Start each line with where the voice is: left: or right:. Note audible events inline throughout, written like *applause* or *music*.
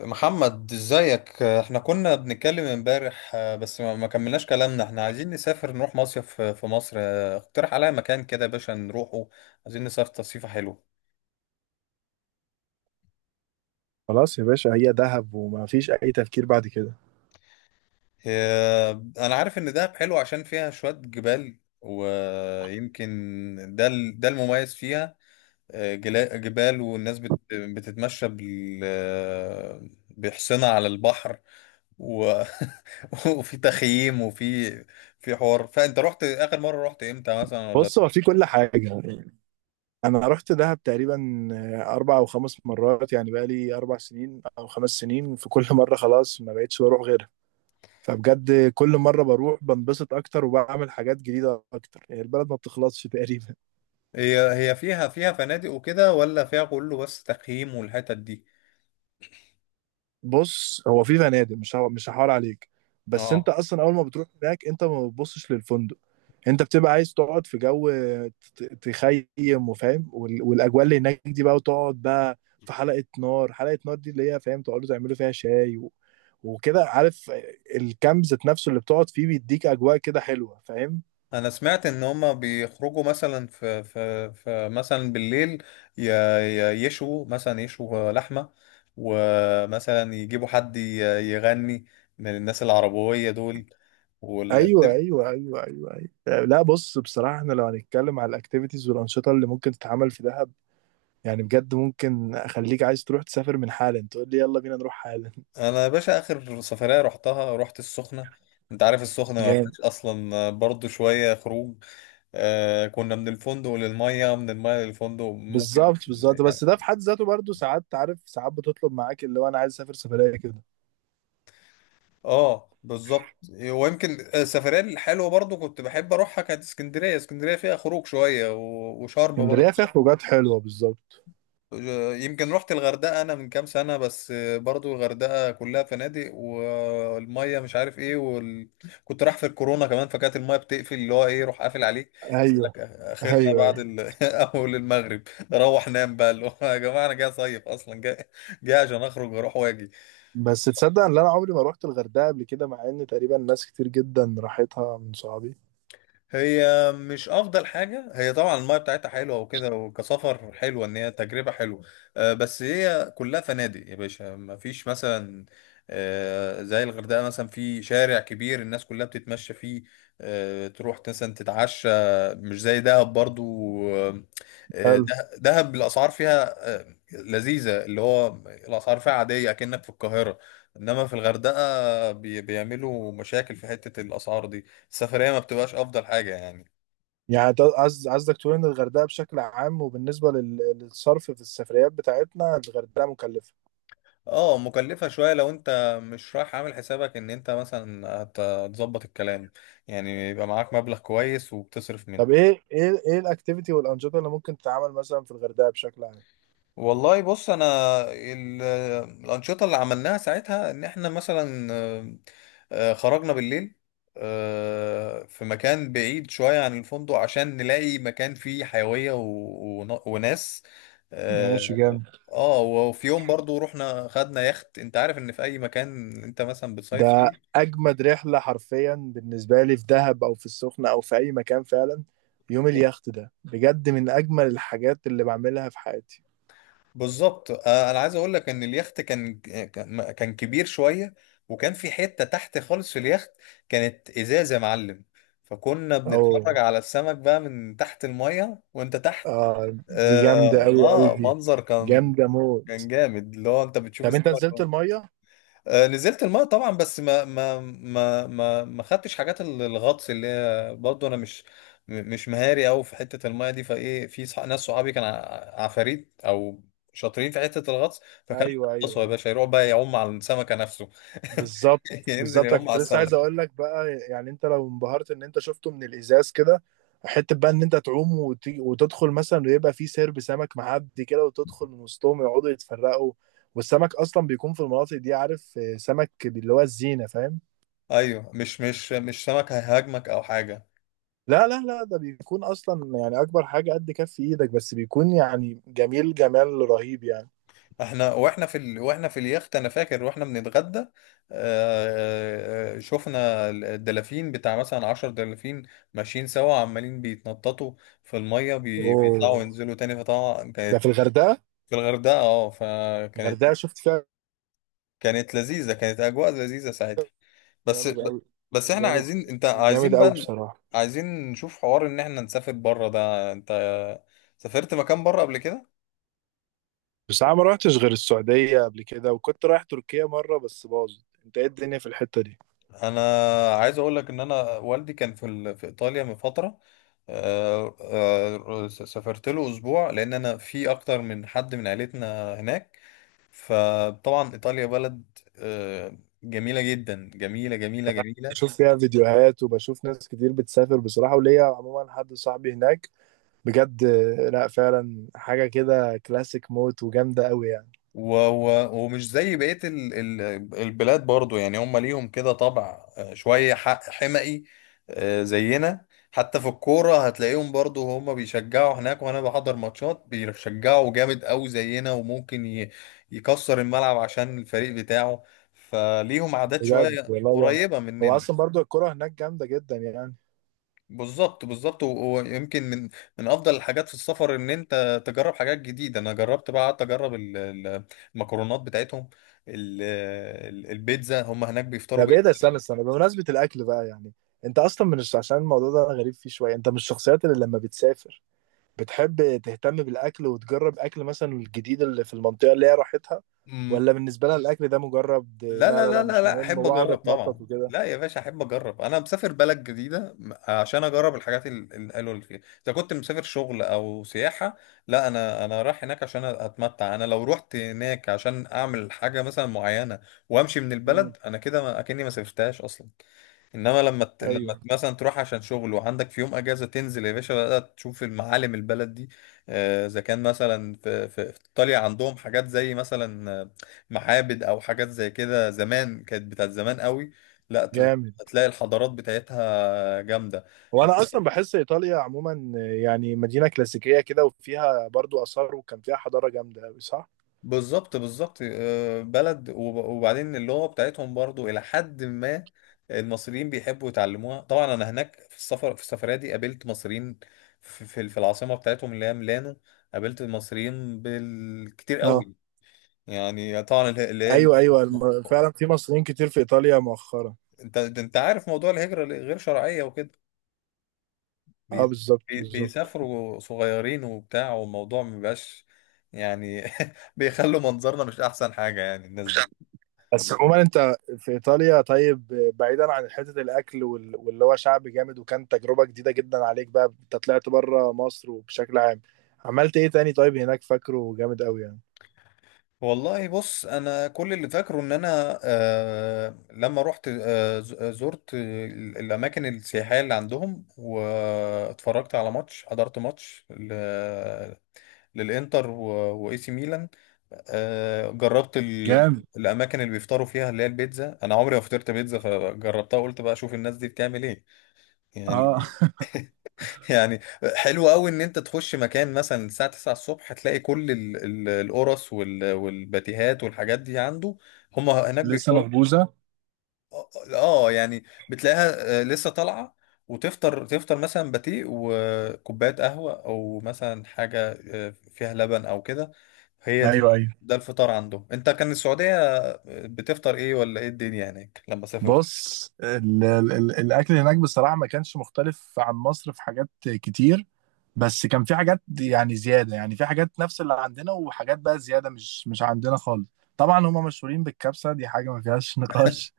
left: محمد ازيك، احنا كنا بنتكلم امبارح. بس ما كملناش كلامنا. احنا عايزين نسافر نروح مصيف في مصر. اقترح عليا مكان كده يا باشا نروحه. عايزين نسافر تصيفة حلوة.
right: خلاص يا باشا، هي دهب وما فيش اي تفكير بعد كده.
left: آه، انا عارف ان دهب حلو عشان فيها شوية جبال ويمكن ده المميز فيها. جبال، والناس بتتمشى بحصنة على البحر و... *laughs* وفي تخييم وفي في حوار. فانت رحت اخر مره، رحت امتى مثلا ولا؟
right: بص، هو في كل حاجه يعني. انا رحت دهب تقريبا 4 او 5 مرات، يعني بقى لي 4 سنين او 5 سنين. في كل *laughs* مره خلاص ما بقتش بروح غيرها. فبجد كل مره بروح بنبسط اكتر وبعمل حاجات جديده اكتر، يعني البلد ما بتخلصش تقريبا.
left: هي هي فيها فنادق وكده، ولا فيها كله بس تخييم والحتت دي؟
right: بص، هو في فنادق، مش هو مش هحاول عليك. بس انت
left: اه،
right: اصلا اول ما بتروح هناك، انت ما بتبصش للفندق. انت بتبقى عايز تقعد في جو، تخيم وفاهم، والاجواء اللي هناك دي بقى، وتقعد بقى في حلقة نار. حلقة نار دي اللي هي فاهم تقعدوا تعملوا فيها شاي وكده، عارف. الكامب ذات نفسه اللي بتقعد فيه بيديك اجواء كده حلوة، فاهم.
left: انا سمعت ان هما بيخرجوا مثلا في مثلا بالليل. يشوا مثلا يشوا لحمه، ومثلا يجيبوا حد يغني من الناس العربويه دول.
right: ايوه، ايوه، ايوه، ايوه، ايوه. لا، بص، بصراحة احنا لو هنتكلم على الاكتيفيتيز والانشطة اللي ممكن تتعمل في دهب، يعني بجد ممكن اخليك عايز تروح تسافر من حالا، تقول لي يلا بينا نروح حالا.
left: انا يا باشا اخر سفريه رحتها، رحت السخنه. انت عارف السخنه ما
right: جامد.
left: فيهاش اصلا برضو شويه خروج. كنا من الفندق للميه، من الميه للفندق، ممكن
right: بالظبط، بالظبط،
left: يعني.
right: بس ده في حد ذاته برضه ساعات، عارف، ساعات بتطلب معاك اللي هو انا عايز اسافر سفريه كده.
left: اه بالظبط. ويمكن السفريه الحلوه برضو كنت بحب اروحها كانت اسكندريه. اسكندريه فيها خروج شويه، وشرم برضو.
right: اسكندريه فيها خروجات حلوه، بالظبط.
left: يمكن رحت الغردقه انا من كام سنه، بس برضو الغردقه كلها فنادق، والميه مش عارف ايه كنت رايح في الكورونا كمان، فكانت الميه بتقفل، اللي هو ايه، روح قافل عليك.
right: ايوه،
left: اخرنا
right: ايوه،
left: بعد
right: ايوه.
left: *laughs* اول المغرب روح نام بقى، اللي هو يا جماعه انا جاي صيف اصلا، جاي جاي عشان اخرج واروح واجي.
right: بس تصدق ان انا عمري ما روحت الغردقه قبل كده، مع ان تقريبا ناس كتير جدا راحتها من صحابي.
left: هي مش افضل حاجه هي، طبعا المايه بتاعتها حلوه وكده، وكسفر حلوه ان هي تجربه حلوه. بس هي كلها فنادق يا باشا، ما فيش مثلا زي الغردقه مثلا، في شارع كبير الناس كلها بتتمشى فيه، تروح مثلا تتعشى، مش زي دهب برضو. آه،
right: حلو.
left: دهب الاسعار فيها لذيذه، اللي هو الاسعار فيها عاديه اكنك في القاهره. انما في الغردقه بيعملوا مشاكل في حته الاسعار دي. السفرية ما بتبقاش أفضل حاجة يعني.
right: يعني قصدك تقول ان الغردقه بشكل عام وبالنسبه للصرف في السفريات بتاعتنا الغردقه مكلفه.
left: اه، مكلفة شوية لو انت مش رايح عامل حسابك ان انت مثلا هتظبط الكلام، يعني يبقى معاك مبلغ كويس وبتصرف
right: طب
left: منه.
right: ايه الاكتيفيتي والانشطه اللي ممكن تتعمل مثلا في الغردقه بشكل عام؟
left: والله بص انا، ال- الأنشطة اللي عملناها ساعتها ان احنا مثلا خرجنا بالليل في مكان بعيد شوية عن الفندق عشان نلاقي مكان فيه حيوية وناس.
right: ماشي،
left: آه،
right: جامد.
left: اه وفي يوم برضو رحنا خدنا يخت. انت عارف ان في اي مكان انت مثلا بتصيف
right: ده
left: فيه.
right: اجمد رحله حرفيا بالنسبه لي، في دهب او في السخنه او في اي مكان، فعلا يوم
left: ب-
right: اليخت ده بجد من اجمل الحاجات اللي بعملها في حياتي.
left: بالظبط. انا عايز اقول لك ان اليخت كان كبير شوية، وكان في حتة تحت خالص في اليخت كانت ازاز يا معلم، فكنا بنتفرج
right: او،
left: على السمك بقى من تحت المية وانت تحت.
right: آه، دي جامده
left: اه,
right: قوي قوي دي،
left: منظر كان
right: جامده موت.
left: كان جامد، اللي هو انت بتشوف
right: طب انت
left: السمك.
right: نزلت الميه؟
left: نزلت الماء طبعا، بس ما خدتش حاجات الغطس، اللي هي برضه انا مش مهاري قوي في حته الماء دي، فايه في ناس صحابي كان عفاريت او شاطرين في حته الغطس، فكانوا
right: ايوه،
left: يغطسوا يا
right: ايوه،
left: باشا، يروح بقى يعوم على السمكه نفسه *laughs*
right: بالظبط،
left: ينزل
right: بالظبط. انا
left: يعوم على
right: كنت لسه عايز
left: السمكه.
right: اقول لك بقى، يعني انت لو انبهرت ان انت شفته من الازاز كده، حته بقى ان انت تعوم وتدخل مثلا، ويبقى في سرب سمك معدي كده وتدخل من وسطهم، يقعدوا يتفرقوا. والسمك اصلا بيكون في المناطق دي، عارف، سمك اللي هو الزينه، فاهم.
left: ايوه، مش سمكه هيهاجمك او حاجه.
right: لا، لا، لا، ده بيكون اصلا يعني اكبر حاجه قد كف ايدك، بس بيكون يعني جميل جمال رهيب يعني.
left: احنا واحنا في اليخت انا فاكر واحنا بنتغدى، شفنا الدلافين بتاع مثلا 10 دلافين ماشيين سوا عمالين بيتنططوا في المية، بيطلعوا
right: اوه،
left: وينزلوا تاني، فطبعا
right: ده
left: كانت
right: في الغردقه؟
left: في الغردقة. اه، فكانت
right: الغردقه شفت فيها.
left: كانت لذيذة، كانت أجواء لذيذة ساعتها. بس
right: جامد قوي.
left: بس احنا
right: جامد.
left: عايزين، انت
right: جامد
left: عايزين
right: قوي
left: بقى،
right: بصراحه.
left: عايزين نشوف حوار ان احنا نسافر بره. ده انت سافرت مكان بره قبل كده؟
right: بس انا ما رحتش غير السعودية قبل كده، وكنت رايح تركيا مرة بس باظت. انت ايه الدنيا في الحتة دي؟
left: انا عايز اقول لك ان انا والدي كان في ايطاليا من فتره، سافرت له اسبوع لان انا في اكتر من حد من عيلتنا هناك، فطبعا ايطاليا بلد آه، جميله جدا، جميله جميله جميله،
right: بشوف فيها فيديوهات وبشوف ناس كتير بتسافر بصراحة، وليا عموما حد صاحبي هناك، بجد. لا، فعلا حاجة كده كلاسيك موت وجامدة قوي يعني.
left: ومش زي بقية البلاد برضو. يعني هم ليهم كده طبع شوية حمقي زينا، حتى في الكورة هتلاقيهم برضو، هم بيشجعوا هناك، وأنا بحضر ماتشات بيشجعوا جامد أوي زينا، وممكن يكسر الملعب عشان الفريق بتاعه، فليهم عادات
right: بجد
left: شوية
right: والله، يعني
left: قريبة
right: هو
left: مننا.
right: اصلا برضو الكرة هناك جامدة جدا يعني.
left: بالظبط بالظبط. ويمكن من افضل الحاجات في السفر ان انت تجرب حاجات جديده. انا جربت بقى، قعدت اجرب المكرونات بتاعتهم، ال- البيتزا، هم هناك بيفطروا
right: طب ايه ده،
left: بيتزا.
right: استنى استنى، بمناسبة الاكل بقى، يعني انت اصلا عشان الموضوع ده انا غريب فيه شوية، انت من الشخصيات اللي لما بتسافر بتحب تهتم بالأكل وتجرب أكل مثلا الجديد اللي في المنطقة اللي هي راحتها،
left: أمم،
right: ولا بالنسبة لها الأكل ده مجرد،
left: لا
right: لا،
left: لا
right: لا،
left: لا
right: لا،
left: لا
right: مش
left: لا،
right: مهم،
left: احب
right: وأقعد
left: اجرب
right: أتنطط
left: طبعا،
right: وكده؟
left: لا يا باشا احب اجرب. انا مسافر بلد جديده عشان اجرب الحاجات الحلوه اللي فيها، اذا كنت مسافر شغل او سياحه. لا، انا رايح هناك عشان اتمتع. انا لو رحت هناك عشان اعمل حاجه مثلا معينه وامشي من
right: امم.
left: البلد، انا كده اكني ما سافرتهاش اصلا. انما لما ت... لما
right: أيوه،
left: ت- مثلا تروح عشان شغل وعندك في يوم اجازه، تنزل يا باشا بقى تشوف المعالم البلد دي. اذا كان مثلا في ايطاليا عندهم حاجات زي مثلا معابد او حاجات زي كده، زمان كانت، بتاعت زمان قوي. لا ت...
right: جامد.
left: هتلاقي الحضارات بتاعتها جامده.
right: وأنا أصلا بحس إيطاليا عموما يعني مدينة كلاسيكية كده، وفيها برضو آثار وكان فيها حضارة جامدة أوي، صح؟
left: بالظبط بالظبط. بلد، وبعدين اللغة بتاعتهم برضو، إلى حد ما المصريين بيحبوا يتعلموها. طبعا أنا هناك في السفرية دي قابلت مصريين في العاصمة بتاعتهم اللي هي ميلانو، قابلت المصريين بالكتير
right: اه،
left: قوي. يعني طبعا اللي
right: ايوه، ايوه،
left: هي،
right: فعلا في مصريين كتير في ايطاليا مؤخرا.
left: أنت ده، أنت عارف موضوع الهجرة اللي غير شرعية وكده،
right: اه،
left: بي-
right: بالظبط، بالظبط.
left: بيسافروا صغيرين وبتاع، والموضوع مبيبقاش يعني *laughs* بيخلوا منظرنا مش أحسن حاجة يعني الناس دي.
right: بس عموما انت في ايطاليا، طيب، بعيدا عن حته الاكل واللي هو شعب جامد وكان تجربه جديده جدا عليك، بقى انت طلعت بره مصر وبشكل عام، عملت ايه تاني طيب هناك فاكره جامد قوي يعني؟
left: والله بص، انا كل اللي فاكره ان انا آه لما رحت آه ز- آه، زرت الاماكن السياحيه اللي عندهم، واتفرجت على ماتش، حضرت ماتش للانتر واي سي ميلان. جربت
right: جامد،
left: الاماكن اللي بيفطروا فيها اللي هي البيتزا، انا عمري ما فطرت بيتزا فجربتها، قلت بقى اشوف الناس دي بتعمل ايه
right: اه.
left: يعني *laughs* يعني. حلو قوي ان انت تخش مكان مثلا الساعة 9 الصبح تلاقي كل القرص والباتيهات والحاجات دي عنده، هم
right: *laughs*
left: هناك
right: لسه
left: بيفطروا.
right: مخبوزه.
left: يعني بتلاقيها لسه طالعة، وتفطر مثلا باتيه وكوباية قهوة، او مثلا حاجة فيها لبن او كده. هي
right: ايوه،
left: دي،
right: ايوه.
left: الفطار عندهم. انت كان السعودية بتفطر ايه، ولا ايه الدنيا هناك لما سافرت؟
right: بص ال ال ال الاكل هناك بصراحه ما كانش مختلف عن مصر في حاجات كتير. بس كان في حاجات يعني زياده، يعني في حاجات نفس اللي عندنا، وحاجات بقى زياده مش عندنا خالص. طبعا هم مشهورين بالكبسه، دي حاجه ما فيهاش *laughs* نقاش.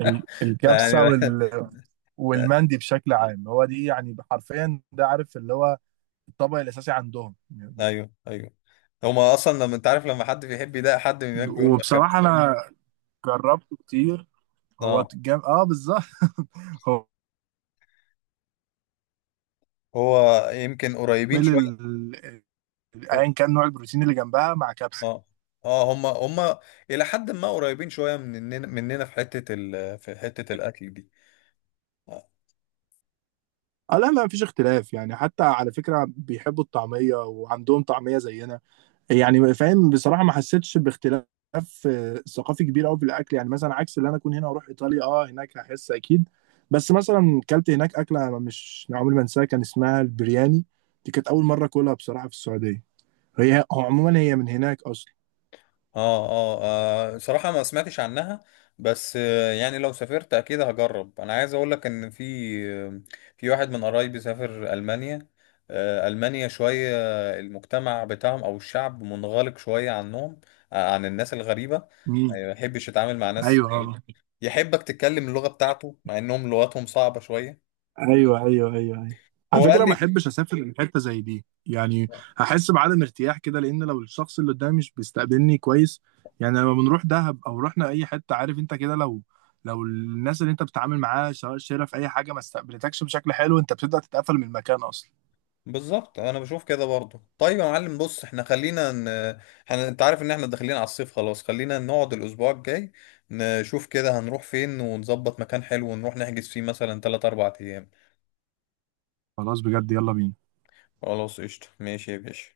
left: ده يعني
right: الكبسه
left: *laughs*
right: والمندي بشكل عام، هو دي يعني حرفيا، ده عارف اللي هو الطبق الاساسي عندهم.
left: ايوه ايوه، هما اصلا لما انت عارف، لما حد بيحب يضايق حد من هناك بيقول لك
right: وبصراحه
left: كابتن.
right: انا جربته كتير.
left: اه،
right: اه، بالظبط. *laughs* هو
left: هو يمكن قريبين
right: مل
left: شويه.
right: ايا كان نوع البروتين اللي جنبها مع كبسه.
left: اه اه، هما الى حد ما قريبين شويه مننا في حته في حته الاكل دي.
right: اه، لا، لا، مفيش اختلاف، يعني حتى على فكرة بيحبوا الطعمية وعندهم طعمية زينا، يعني فاهم بصراحة ما حسيتش باختلاف ثقافي كبير قوي في الاكل، يعني مثلا عكس اللي انا اكون هنا واروح ايطاليا هناك هحس اكيد. بس مثلا كلت هناك اكله أنا مش عمري ما انساها، كان اسمها البرياني. دي كانت اول مره اكلها بصراحه، في السعوديه. هو عموما هي من هناك اصلا.
left: اه اه، صراحة ما سمعتش عنها، بس يعني لو سافرت اكيد هجرب. انا عايز اقول لك ان آه، في واحد من قرايبي سافر المانيا. المانيا شوية، المجتمع بتاعهم او الشعب منغلق شوية عنهم، عن الناس الغريبة،
right: امم.
left: يعني ما يحبش يتعامل مع ناس غريبة.
right: ايوه،
left: يحبك تتكلم اللغة بتاعته، مع انهم لغتهم صعبة شوية،
right: ايوه، ايوه، ايوه، ايوه. على
left: هو قال
right: فكره ما
left: لي.
right: احبش اسافر لحته زي دي يعني، هحس بعدم ارتياح كده. لان لو الشخص اللي قدامي مش بيستقبلني كويس، يعني لما بنروح دهب او رحنا اي حته، عارف انت كده، لو الناس اللي انت بتتعامل معاها سواء شرف اي حاجه ما استقبلتكش بشكل حلو، انت بتبدا تتقفل من المكان اصلا.
left: بالظبط انا بشوف كده برضو. طيب يا معلم، بص احنا خلينا احنا انت عارف ان احنا داخلين على الصيف خلاص، خلينا نقعد الاسبوع الجاي نشوف كده هنروح فين، ونظبط مكان حلو ونروح نحجز فيه مثلا 3 4 ايام.
right: خلاص بجد، يلا بينا.
left: خلاص قشطة، ماشي يا باشا.